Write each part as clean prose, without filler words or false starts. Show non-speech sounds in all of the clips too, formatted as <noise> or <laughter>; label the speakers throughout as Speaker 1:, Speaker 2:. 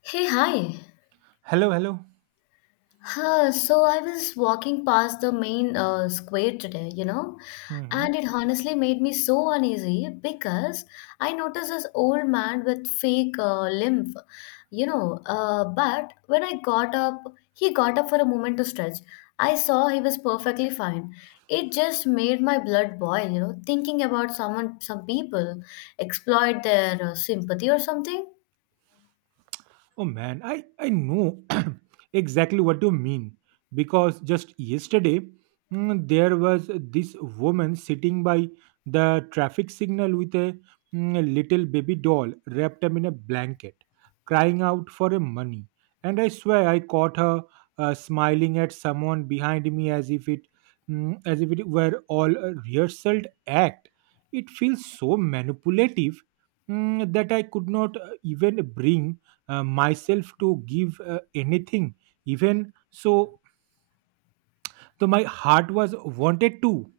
Speaker 1: Hey, hi.
Speaker 2: Hello, hello.
Speaker 1: So I was walking past the main square today, you know, and
Speaker 2: Hmm.
Speaker 1: it honestly made me so uneasy because I noticed this old man with fake lymph, you know. But when I got up, he got up for a moment to stretch. I saw he was perfectly fine. It just made my blood boil, you know, thinking about someone, some people exploit their sympathy or something.
Speaker 2: Oh man, I know <clears throat> exactly what you mean because just yesterday, there was this woman sitting by the traffic signal with a little baby doll wrapped up in a blanket, crying out for a money. And I swear I caught her smiling at someone behind me, as if it were all a rehearsed act. It feels so manipulative, that I could not even bring myself to give anything. Even so, so my heart was wanted to.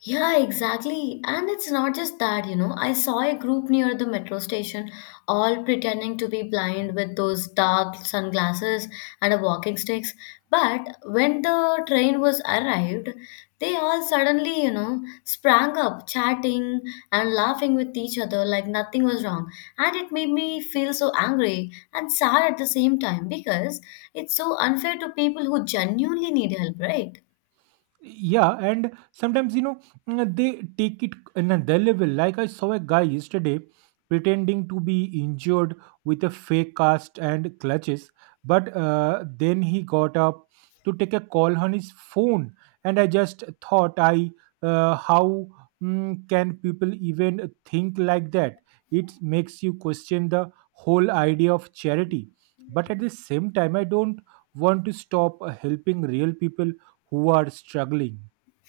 Speaker 1: Yeah, exactly. And it's not just that, you know. I saw a group near the metro station, all pretending to be blind with those dark sunglasses and a walking sticks. But when the train was arrived, they all suddenly, you know, sprang up, chatting and laughing with each other like nothing was wrong. And it made me feel so angry and sad at the same time because it's so unfair to people who genuinely need help, right?
Speaker 2: Yeah, and sometimes they take it in another level. Like I saw a guy yesterday pretending to be injured with a fake cast and clutches, but then he got up to take a call on his phone, and I just thought, I how mm, can people even think like that? It makes you question the whole idea of charity. But at the same time, I don't want to stop helping real people who are struggling.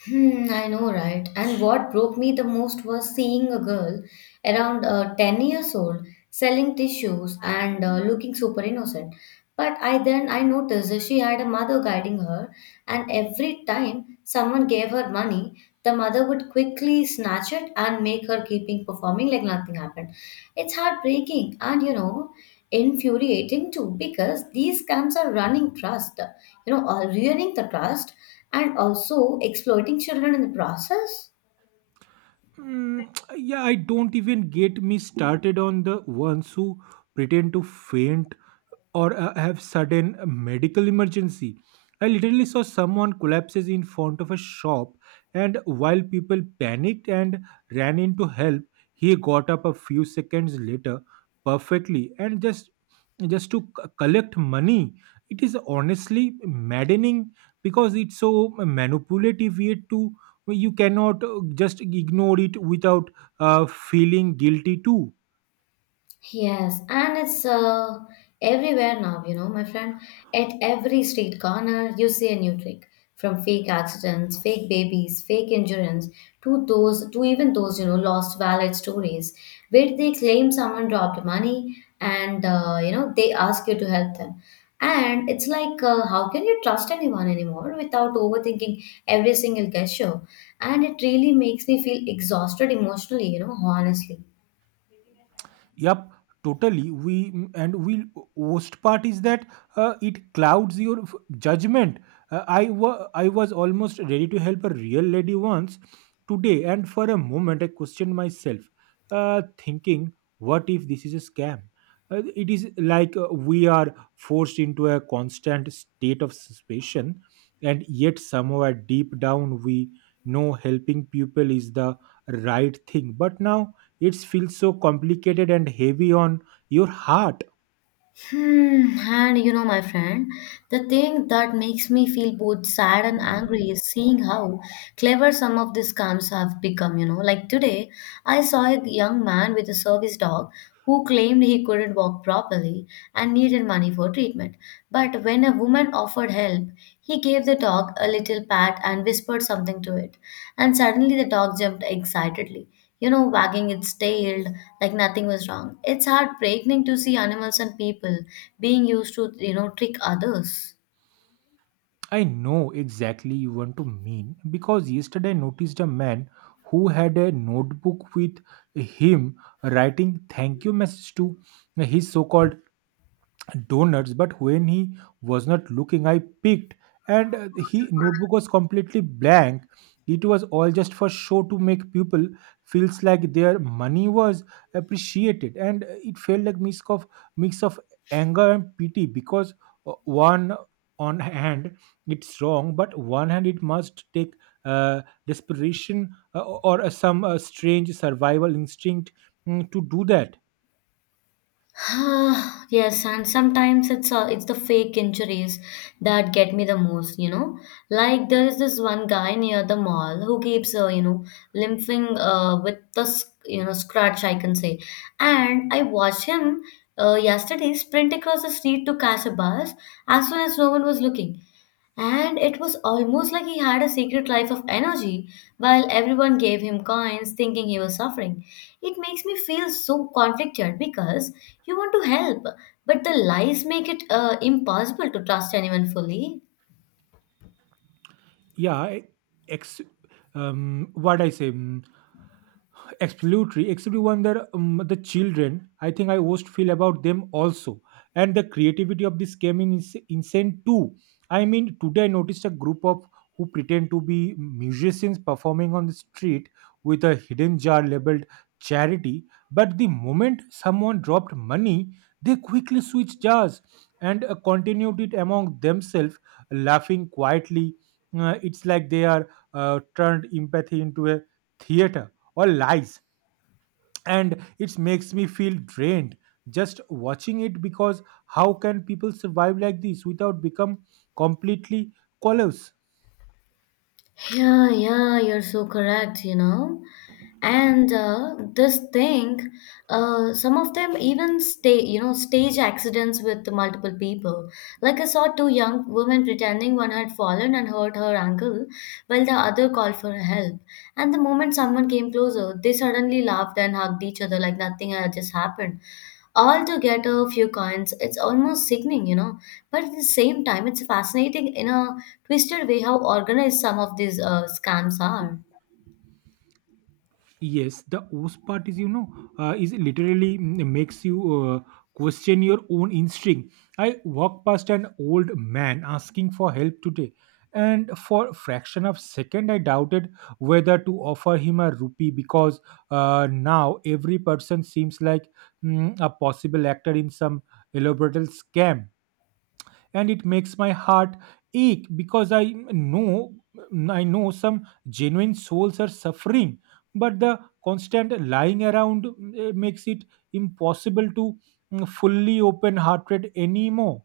Speaker 1: Hmm, I know, right? And what broke me the most was seeing a girl around 10 years old selling tissues and looking super innocent. But I then I noticed that she had a mother guiding her, and every time someone gave her money, the mother would quickly snatch it and make her keeping performing like nothing happened. It's heartbreaking and you know infuriating too because these scams are running trust, you know, are ruining the trust and also exploiting children in the process.
Speaker 2: Mm, yeah, I don't even get me started on the ones who pretend to faint or have sudden medical emergency. I literally saw someone collapses in front of a shop, and while people panicked and ran in to help, he got up a few seconds later perfectly and just to collect money. It is honestly maddening because it's so manipulative yet to you cannot just ignore it without feeling guilty too.
Speaker 1: Yes, and it's everywhere now, you know, my friend. At every street corner, you see a new trick from fake accidents, fake babies, fake insurance to even those, you know, lost wallet stories where they claim someone dropped money and, you know, they ask you to help them. And it's like, how can you trust anyone anymore without overthinking every single gesture? And it really makes me feel exhausted emotionally, you know, honestly.
Speaker 2: Yep, totally. And we worst part is that it clouds your judgment. I was almost ready to help a real lady once today, and for a moment I questioned myself, thinking, "What if this is a scam?" It is like we are forced into a constant state of suspicion, and yet somehow deep down we know helping people is the right thing. But now it feels so complicated and heavy on your heart.
Speaker 1: Hmm, and you know, my friend, the thing that makes me feel both sad and angry
Speaker 2: Mm,
Speaker 1: is seeing how clever some of these scams have become. You know, like today, I saw a young man with a service dog who claimed he couldn't walk properly and needed money for treatment. But when a woman offered help, he gave the dog a little pat and whispered something to it, and suddenly the dog jumped excitedly, you know, wagging its tail like nothing was wrong. It's heartbreaking to see animals and people being used to, you know, trick others. <sighs>
Speaker 2: I know exactly you want to mean because yesterday I noticed a man who had a notebook with him writing thank you message to his so-called donuts, but when he was not looking, I peeked and he notebook was completely blank. It was all just for show to make people feels like their money was appreciated, and it felt like mix of anger and pity because one on hand it's wrong, but one hand it must take uh, desperation or some strange survival instinct to do that.
Speaker 1: Ah, yes, and sometimes it's the fake injuries that get me the most, you know. Like there is this one guy near the mall who keeps, you know, limping with the you know scratch, I can say. And I watched him yesterday sprint across the street to catch a bus as soon as no one was looking. And it was almost like he had a secret life of energy while everyone gave him coins thinking he was suffering. It makes me feel so conflicted because you want to help, but the lies make it impossible to trust anyone fully.
Speaker 2: Yeah. ex What I say. Absolutely, except one that, the children, I think I most feel about them also, and the creativity of this came in insane too. I mean, today I noticed a group of who pretend to be musicians performing on the street with a hidden jar labeled charity, but the moment someone dropped money, they quickly switched jars and continued it among themselves, laughing quietly. It's like they are turned empathy into a theater or lies, and it makes me feel drained just watching it because how can people survive like this without become completely callous.
Speaker 1: Yeah, yeah, you're so correct, you know. And this thing, some of them even stay, you know, stage accidents with multiple people. Like I saw two young women pretending one had fallen and hurt her ankle, while the other called for help. And the moment someone came closer, they suddenly laughed and hugged each other like nothing had just happened, all to get a few coins. It's almost sickening, you know. But at the same time, it's fascinating in a twisted way how organized some of these scams are.
Speaker 2: Yes, the worst part is, literally, makes you question your own instinct. I walked past an old man asking for help today, and for a fraction of second I doubted whether to offer him a rupee, because now every person seems like a possible actor in some elaborate scam, and it makes my heart ache because know I know some genuine souls are suffering, but the constant lying around makes it impossible to fully open heart rate anymore.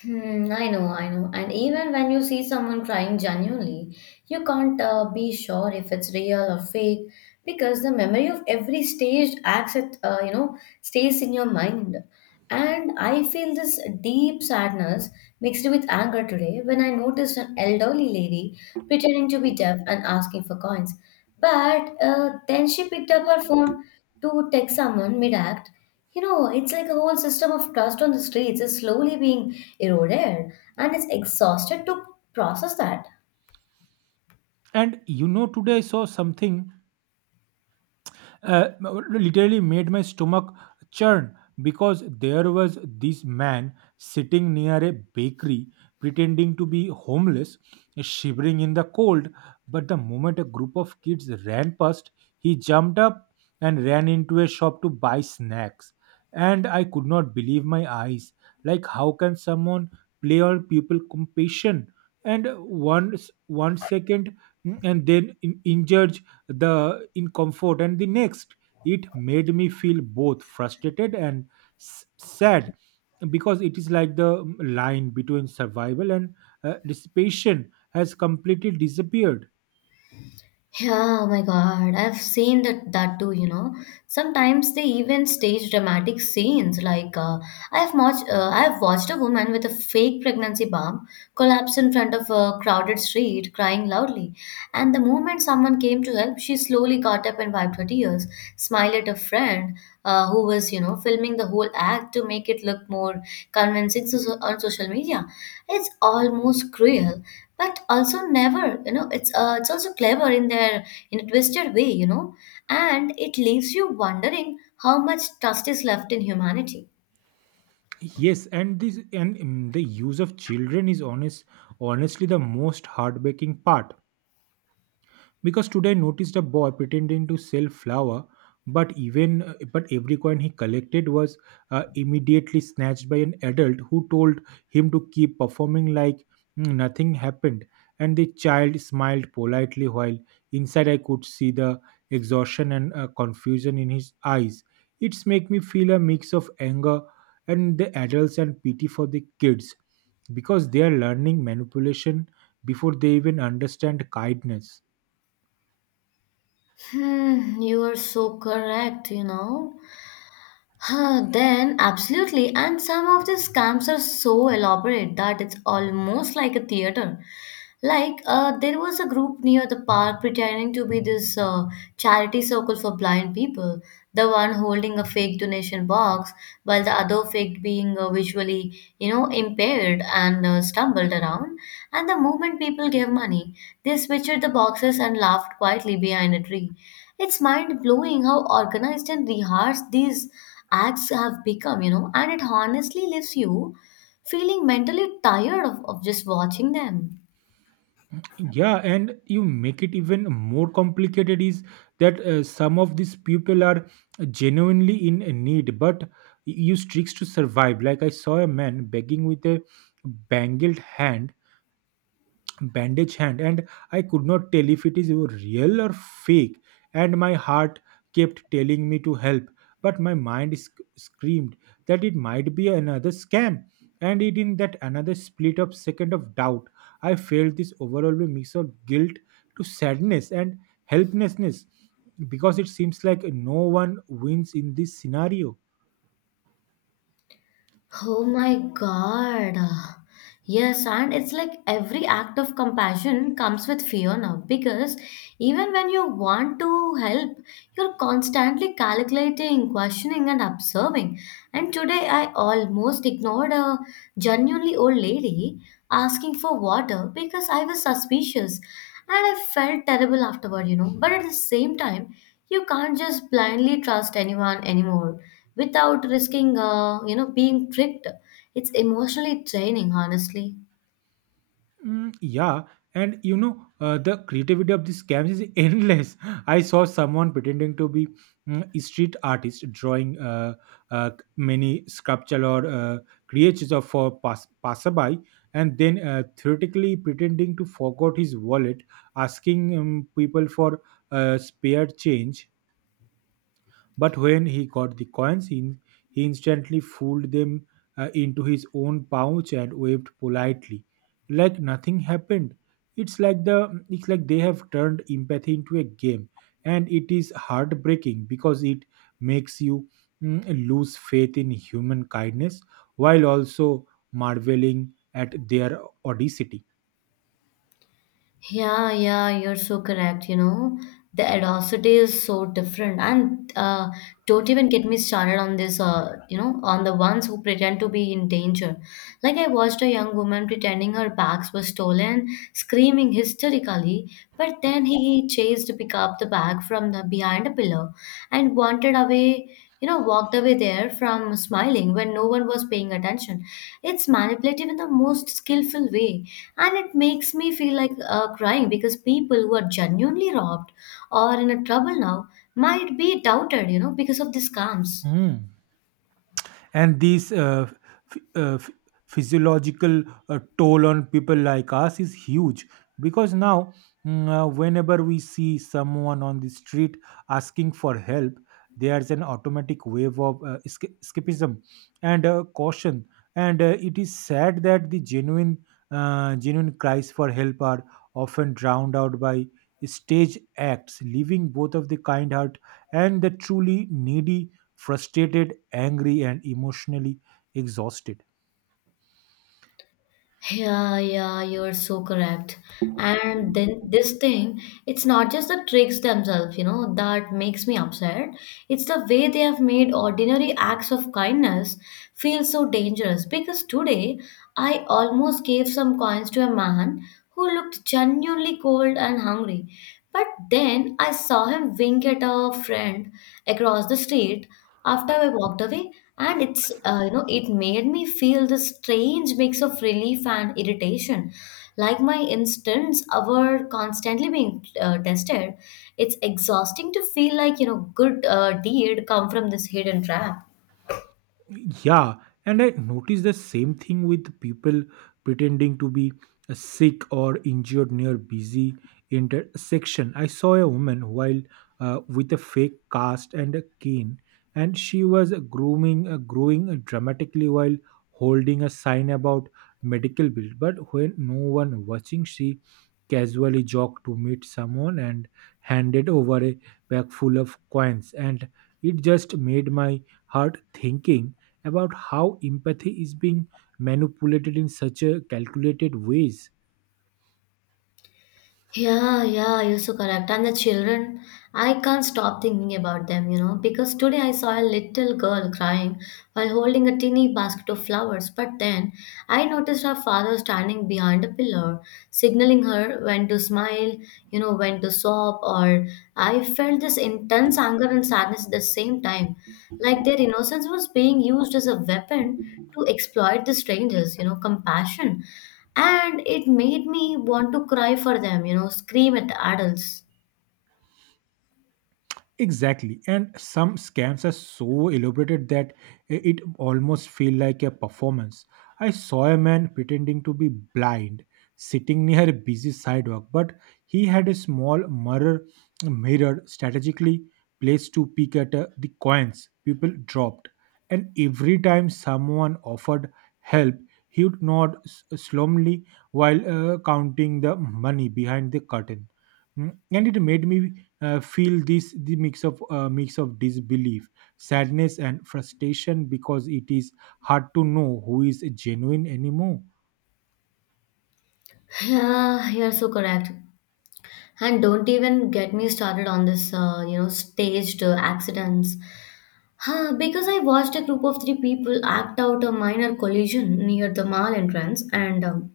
Speaker 1: Hmm, I know, I know. And even when you see someone crying genuinely, you can't be sure if it's real or fake because the memory of every staged act, you know, stays in your mind. And I feel this deep sadness mixed with anger today when I noticed an elderly lady pretending to be deaf and asking for coins. But then she picked up her phone to text someone mid-act. You know, it's like a whole system of trust on the streets is slowly being eroded, and it's exhausted to process that.
Speaker 2: And today I saw something uh, literally made my stomach churn, because there was this man sitting near a bakery pretending to be homeless, shivering in the cold. But the moment a group of kids ran past, he jumped up and ran into a shop to buy snacks. And I could not believe my eyes. Like, how can someone play on people compassion? And one second, and then injure the in comfort and the next it made me feel both frustrated and sad, because it is like the, line between survival and dissipation has completely disappeared.
Speaker 1: Yeah, oh my God. I've seen that too, you know. Sometimes they even stage dramatic scenes like I've watched a woman with a fake pregnancy bump collapse in front of a crowded street crying loudly. And the moment someone came to help, she slowly got up and wiped her tears, smiled at a friend who was, you know, filming the whole act to make it look more convincing on social media. It's almost cruel but also never you know it's also clever in their in a twisted way, you know, and it leaves you wondering how much trust is left in humanity.
Speaker 2: Yes, and this, and the use of children is honestly the most heartbreaking part, because today I noticed a boy pretending to sell flour, but even but every coin he collected was immediately snatched by an adult who told him to keep performing like, nothing happened. And the child smiled politely, while inside I could see the exhaustion and confusion in his eyes. It's make me feel a mix of anger and the adults and pity for the kids, because they are learning manipulation before they even understand kindness.
Speaker 1: Hmm, you are so correct, you know. Then absolutely, and some of these scams are so elaborate that it's almost like a theater. Like, there was a group near the park pretending to be this charity circle for blind people. The one holding a fake donation box, while the other fake being visually, you know, impaired and stumbled around. And the moment people gave money, they switched the boxes and laughed quietly behind a tree. It's mind blowing how organized and rehearsed these acts have become, you know, and it honestly leaves you feeling mentally tired of just watching them.
Speaker 2: Yeah, and you make it even more complicated is that some of these people are genuinely in need but use tricks to survive. Like I saw a man begging with a bangled hand bandage hand, and I could not tell if it is real or fake, and my heart kept telling me to help, but my mind screamed that it might be another scam, and it in that another split of second of doubt, I felt this overwhelming mix of guilt to sadness and helplessness, because it seems like no one wins in this scenario.
Speaker 1: Oh my God. Yes, and it's like every act of compassion comes with fear now because even when you want to help, you're constantly calculating, questioning, and observing. And today I almost ignored a genuinely old lady asking for water because I was suspicious, and I felt terrible afterward, you know. But at the same time, you can't just blindly trust anyone anymore without risking, you know, being tricked. It's emotionally draining, honestly.
Speaker 2: Mm, yeah, and the creativity of these scams is endless. <laughs> I saw someone pretending to be, a street artist, drawing uh, many sculpture or creatures of for passerby, and then theoretically pretending to forgot his wallet, asking, people for spare change. But when he got the coins, he instantly folded them into his own pouch and waved politely, like nothing happened. It's like they have turned empathy into a game, and it is heartbreaking because it makes you lose faith in human kindness, while also marveling at their audacity.
Speaker 1: Yeah, yeah, you're so correct, you know. The audacity is so different, and don't even get me started on this, you know, on the ones who pretend to be in danger. Like I watched a young woman pretending her bags were stolen, screaming hysterically, but then he chased to pick up the bag from the behind a pillar and wanted away, you know, walked away there from smiling when no one was paying attention. It's manipulative in the most skillful way, and it makes me feel like crying because people who are genuinely robbed or in a trouble now might be doubted, you know, because of these scams.
Speaker 2: Hmm. And these ph- uh, ph- physiological toll on people like us is huge, because now, whenever we see someone on the street asking for help, there's an automatic wave of escapism and caution, and it is sad that the genuine cries for help are often drowned out by stage acts, leaving both of the kind heart and the truly needy frustrated, angry, and emotionally exhausted.
Speaker 1: Yeah, yeah, you're so correct. And then this thing, it's not just the tricks themselves, you know, that makes me upset. It's the way they have made ordinary acts of kindness feel so dangerous. Because today, I almost gave some coins to a man who looked genuinely cold and hungry. But then I saw him wink at a friend across the street after I walked away, and it's you know it made me feel this strange mix of relief and irritation, like my instincts were constantly being tested. It's exhausting to feel like you know good deed come from this hidden trap.
Speaker 2: Yeah, and I noticed the same thing with people pretending to be sick or injured near busy intersection. I saw a woman, while with a fake cast and a cane, and she was growing dramatically while holding a sign about medical bill. But when no one watching, she casually jogged to meet someone and handed over a bag full of coins, and it just made my heart thinking about how empathy is being manipulated in such a calculated ways.
Speaker 1: Yeah, yeah, you're so correct. And the children, I can't stop thinking about them, you know, because today I saw a little girl crying while holding a tiny basket of flowers. But then I noticed her father standing behind a pillar, signaling her when to smile, you know, when to sob, or I felt this intense anger and sadness at the same time. Like their innocence was being used as a weapon to exploit the strangers, you know, compassion. And it made me want to cry for them, you know, scream at the adults.
Speaker 2: Exactly. And some scams are so elaborated that it almost feel like a performance. I saw a man pretending to be blind sitting near a busy sidewalk, but he had a small mirror strategically placed to peek at the coins people dropped. And every time someone offered help, he would nod solemnly while counting the money behind the curtain. And it made me feel this the mix of disbelief, sadness, and frustration, because it is hard to know who is genuine anymore.
Speaker 1: <sighs> Yeah, you're so correct. And don't even get me started on this, you know, staged accidents. Huh, because I watched a group of 3 people act out a minor collision near the mall entrance, and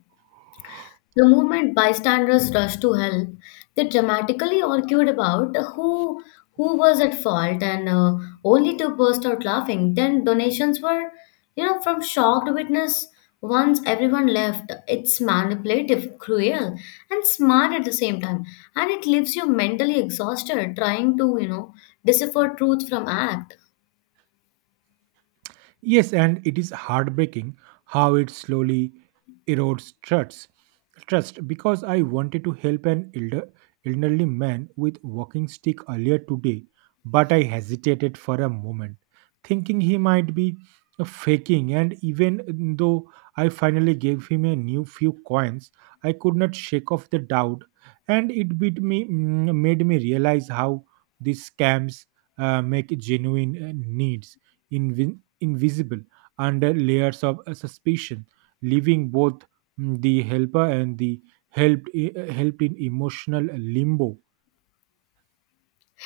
Speaker 1: the moment bystanders rushed to help, they dramatically argued about who was at fault, and only to burst out laughing. Then donations were, you know, from shocked witness. Once everyone left, it's manipulative, cruel, and smart at the same time, and it leaves you mentally exhausted trying to, you know, decipher truth from act.
Speaker 2: Yes, and it is heartbreaking how it slowly erodes trust, because I wanted to help an elderly man with walking stick earlier today, but I hesitated for a moment, thinking he might be faking. And even though I finally gave him a new few coins, I could not shake off the doubt, and it made me realize how these scams make genuine needs invisible under layers of suspicion, leaving both, the helper and the helped in emotional limbo.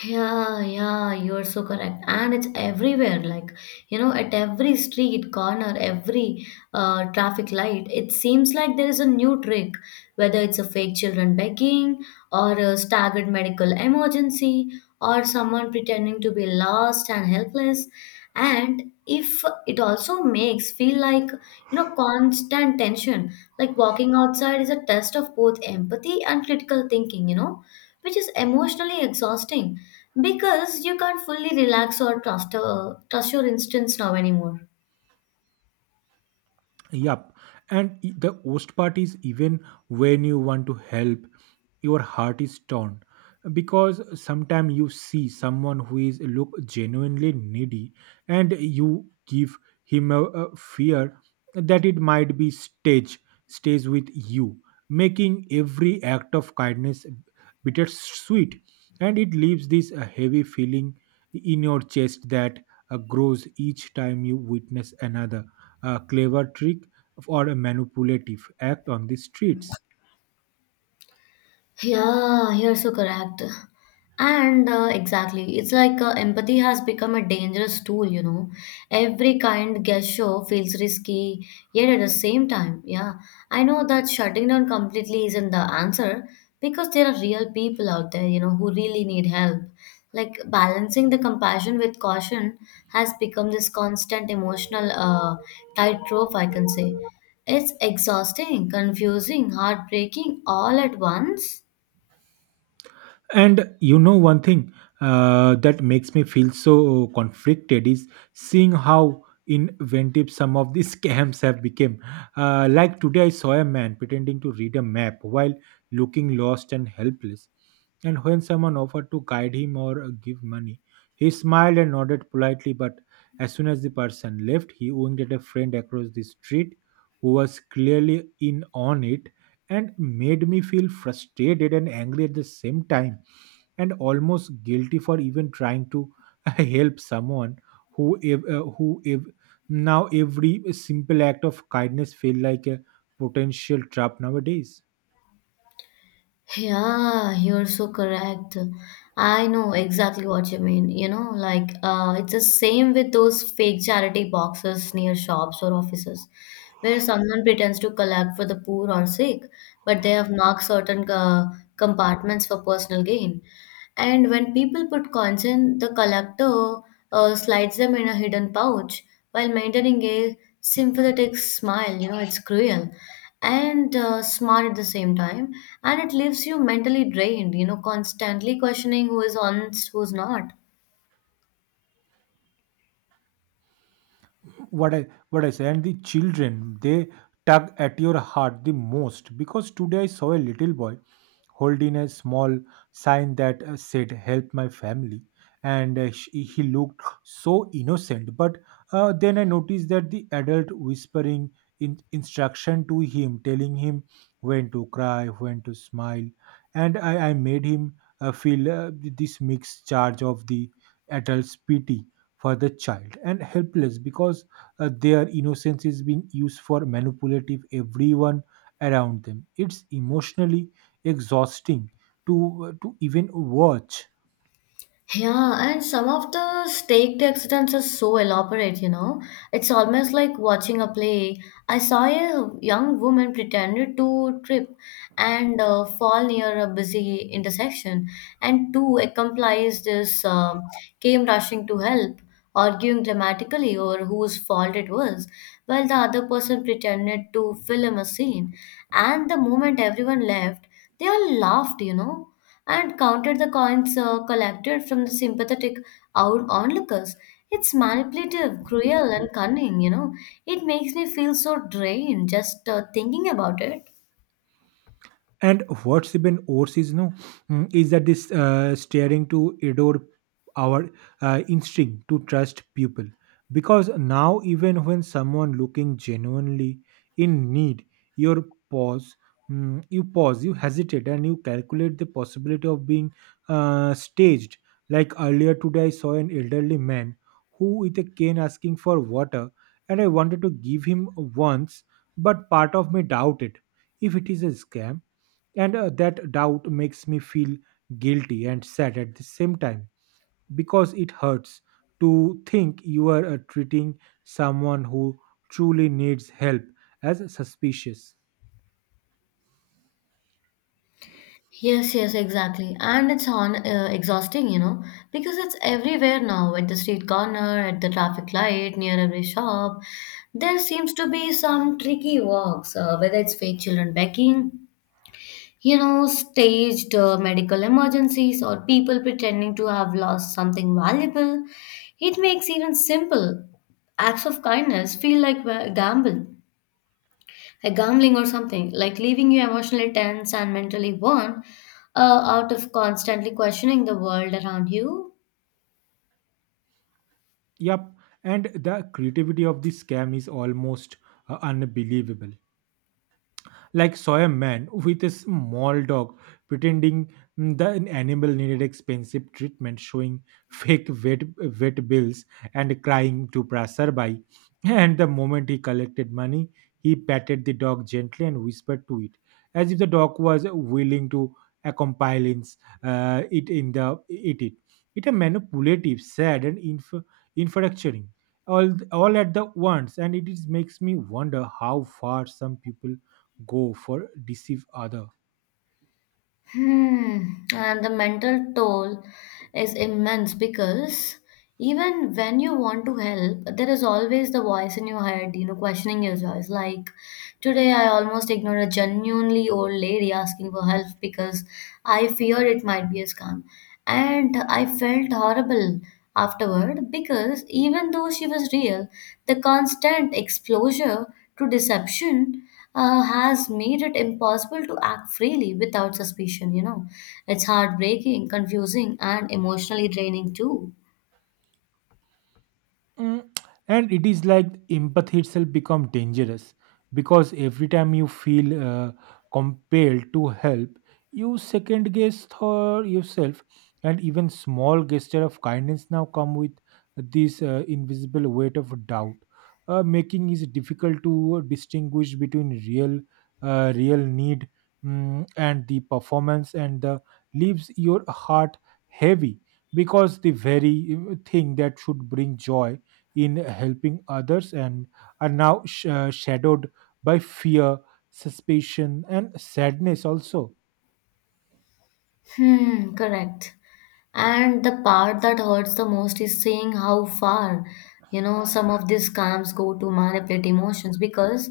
Speaker 1: Yeah, yeah, you're so correct. And it's everywhere, like, you know, at every street corner, every traffic light, it seems like there is a new trick, whether it's a fake children begging, or a staggered medical emergency, or someone pretending to be lost and helpless. And if it also makes feel like, you know, constant tension, like walking outside is a test of both empathy and critical thinking, you know, which is emotionally exhausting because you can't fully relax or trust your instincts now anymore.
Speaker 2: Yup, and the worst part is, even when you want to help, your heart is torn, because sometimes you see someone who is look genuinely needy, and you give him a fear that it might be stage stays with you, making every act of kindness bittersweet. And it leaves this heavy feeling in your chest that grows each time you witness another clever trick or a manipulative act on the streets.
Speaker 1: Yeah, you're so correct. And exactly, it's like empathy has become a dangerous tool, you know. Every kind gesture feels risky, yet at the same time, yeah, I know that shutting down completely isn't the answer because there are real people out there, you know, who really need help. Like balancing the compassion with caution has become this constant emotional tightrope, I can say. It's exhausting, confusing, heartbreaking all at once.
Speaker 2: And one thing that makes me feel so conflicted is seeing how inventive some of these <laughs> scams have become. Like today, I saw a man pretending to read a map while looking lost and helpless. And when someone offered to guide him or give money, he smiled and nodded politely. But as soon as the person left, he winked at a friend across the street who was clearly in on it and made me feel frustrated and angry at the same time and almost guilty for even trying to <laughs> help someone who ev- uh, who ev- now every simple act of kindness feel like a potential trap nowadays
Speaker 1: Yeah, you're so correct. I know exactly what you mean. You know, like it's the same with those fake charity boxes near shops or offices, where someone pretends to collect for the poor or sick, but they have marked certain compartments for personal gain. And when people put coins in, the collector slides them in a hidden pouch while maintaining a sympathetic smile. You know, it's cruel and smart at the same time. And it leaves you mentally drained, you know, constantly questioning who is honest, who's not.
Speaker 2: what I say, and the children they tug at your heart the most because today I saw a little boy holding a small sign that said "Help my family," and he looked so innocent. But then I noticed that the adult whispering instruction to him, telling him when to cry, when to smile, and I made him feel this mixed charge of the adult's pity for the child and helpless because their innocence is being used for manipulative everyone around them. It's emotionally exhausting to even watch.
Speaker 1: Yeah, and some of the staked accidents are so elaborate, you know. It's almost like watching a play. I saw a young woman pretended to trip and fall near a busy intersection, and two accomplices came rushing to help, arguing dramatically over whose fault it was, while the other person pretended to film a scene. And the moment everyone left, they all laughed, you know, and counted the coins collected from the sympathetic onlookers. It's manipulative, cruel, and cunning, you know. It makes me feel so drained just thinking about it.
Speaker 2: And what's even worse is no, mm, is that this staring to adore our instinct to trust people, because now even when someone looking genuinely in need, your pause, you pause, you hesitate, and you calculate the possibility of being staged. Like earlier today, I saw an elderly man who with a cane asking for water, and I wanted to give him once, but part of me doubted if it is a scam, and that doubt makes me feel guilty and sad at the same time because it hurts to think you are treating someone who truly needs help as suspicious.
Speaker 1: Yes, yes, exactly. And it's on exhausting, you know, because it's everywhere now, at the street corner, at the traffic light, near every shop. There seems to be some tricky walks, whether it's fake children begging, you know, staged medical emergencies or people pretending to have lost something valuable. It makes even simple acts of kindness feel like a gamble, a gambling or something, like leaving you emotionally tense and mentally worn out of constantly questioning the world around you.
Speaker 2: Yep, and the creativity of the scam is almost unbelievable. Like saw a man with a small dog pretending, the animal needed expensive treatment, showing fake vet bills and crying to passerby. And the moment he collected money, he patted the dog gently and whispered to it, as if the dog was willing to accompany it in the it. It a manipulative, sad, and infatuating all at the once, and it is makes me wonder how far some people go for deceive other.
Speaker 1: Hmm. And the mental toll is immense because even when you want to help, there is always the voice in your head, you know, questioning your choice. Like today, I almost ignored a genuinely old lady asking for help because I feared it might be a scam. And I felt horrible afterward because even though she was real, the constant exposure to deception has made it impossible to act freely without suspicion, you know. It's heartbreaking, confusing, and emotionally draining too.
Speaker 2: Mm, and it is like empathy itself become dangerous because every time you feel compelled to help, you second guess thought yourself, and even small gesture of kindness now come with this invisible weight of doubt, making it difficult to distinguish between real need, and the performance and the leaves your heart heavy because the very thing that should bring joy in helping others and are now shadowed by fear, suspicion, and sadness also.
Speaker 1: Hmm, correct. And the part that hurts the most is seeing how far, you know, some of these scams go to manipulate emotions, because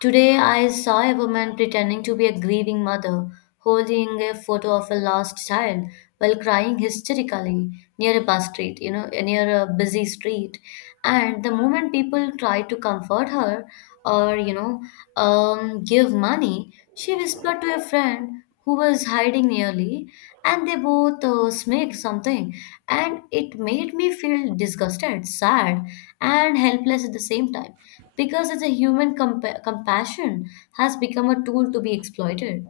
Speaker 1: today, I saw a woman pretending to be a grieving mother, holding a photo of her lost child while crying hysterically near a bus street, you know, near a busy street. And the moment people tried to comfort her or, you know, give money, she whispered to a friend who was hiding nearly, and they both smirked something. And it made me feel disgusted, sad, and helpless at the same time because it's a human compassion has become a tool to be exploited.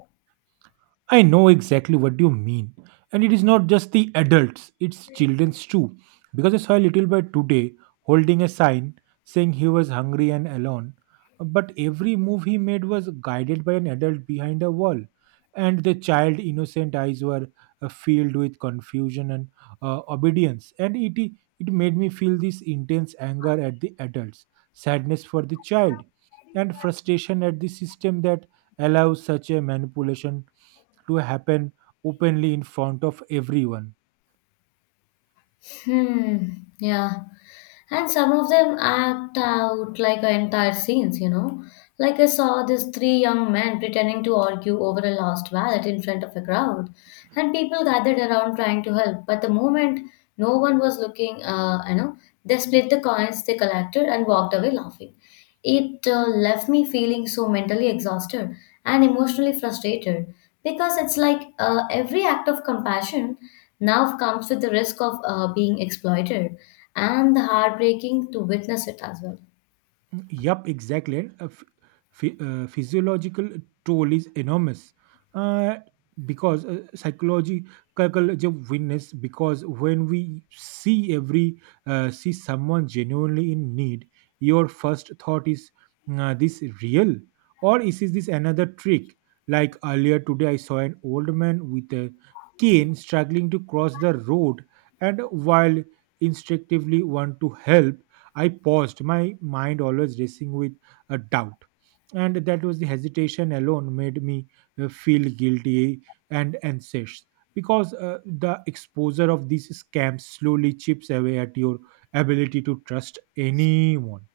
Speaker 2: I know exactly what you mean. And it is not just the adults, it's children's too. Because I saw a little boy today holding a sign saying he was hungry and alone. But every move he made was guided by an adult behind a wall. And the child innocent eyes were filled with confusion and obedience. And it made me feel this intense anger at the adults, sadness for the child, and frustration at the system that allows such a manipulation to happen openly in front of everyone.
Speaker 1: Hmm. Yeah. And some of them act out like entire scenes, you know. Like I saw these three young men pretending to argue over a lost wallet in front of a crowd, and people gathered around trying to help. But the moment no one was looking, you know, they split the coins they collected and walked away laughing. It left me feeling so mentally exhausted and emotionally frustrated because it's like every act of compassion now comes with the risk of being exploited, and the heartbreaking to witness it as well.
Speaker 2: Yup, exactly. And, physiological toll is enormous, uh, because psychological जब witness because when we see every see someone genuinely in need, your first thought is "Nah, this real or is this another trick?" Like earlier today, I saw an old man with a cane struggling to cross the road, and while instinctively want to help, I paused, my mind always racing with a doubt. And that was the hesitation alone made me feel guilty and anxious because the exposure of these scams slowly chips away at your ability to trust anyone.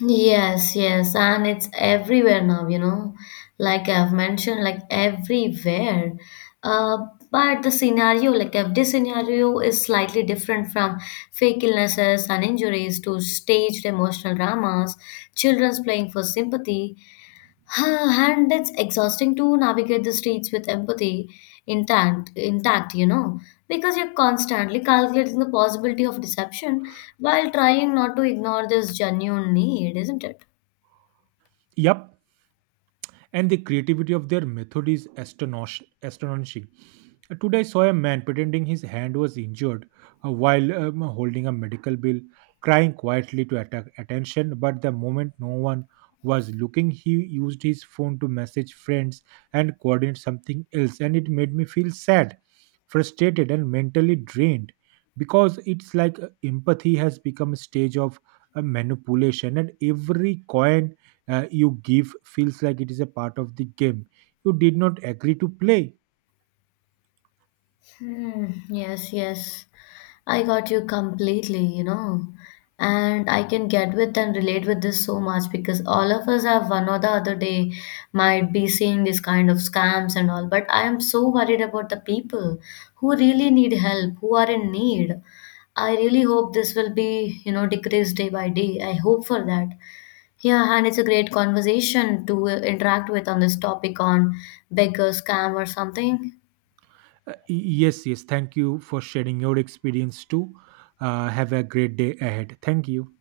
Speaker 1: Yes, yes, and it's everywhere now, you know, like I've mentioned, like everywhere. Uh, but the scenario, like every scenario, is slightly different from fake illnesses and injuries to staged emotional dramas, children's playing for sympathy. Huh, and it's exhausting to navigate the streets with empathy intact, intact, you know, because you're constantly calculating the possibility of deception while trying not to ignore this genuine need, isn't it?
Speaker 2: Yep, and the creativity of their method is astonishing. Today, I saw a man pretending his hand was injured while holding a medical bill, crying quietly to attack attention. But the moment no one was looking, he used his phone to message friends and coordinate something else, and it made me feel sad, frustrated, and mentally drained because it's like empathy has become a stage of manipulation, and every coin you give feels like it is a part of the game you did not agree to play.
Speaker 1: Hmm, yes, yes. I got you completely, you know. And I can get with and relate with this so much because all of us have one or the other day might be seeing these kind of scams and all. But I am so worried about the people who really need help, who are in need. I really hope this will be, you know, decreased day by day. I hope for that. Yeah, and it's a great conversation to interact with on this topic on beggar scam or something.
Speaker 2: Yes, yes, thank you for sharing your experience too. Have a great day ahead. Thank you.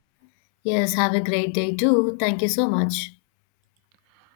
Speaker 1: Yes, have a great day too. Thank you so much.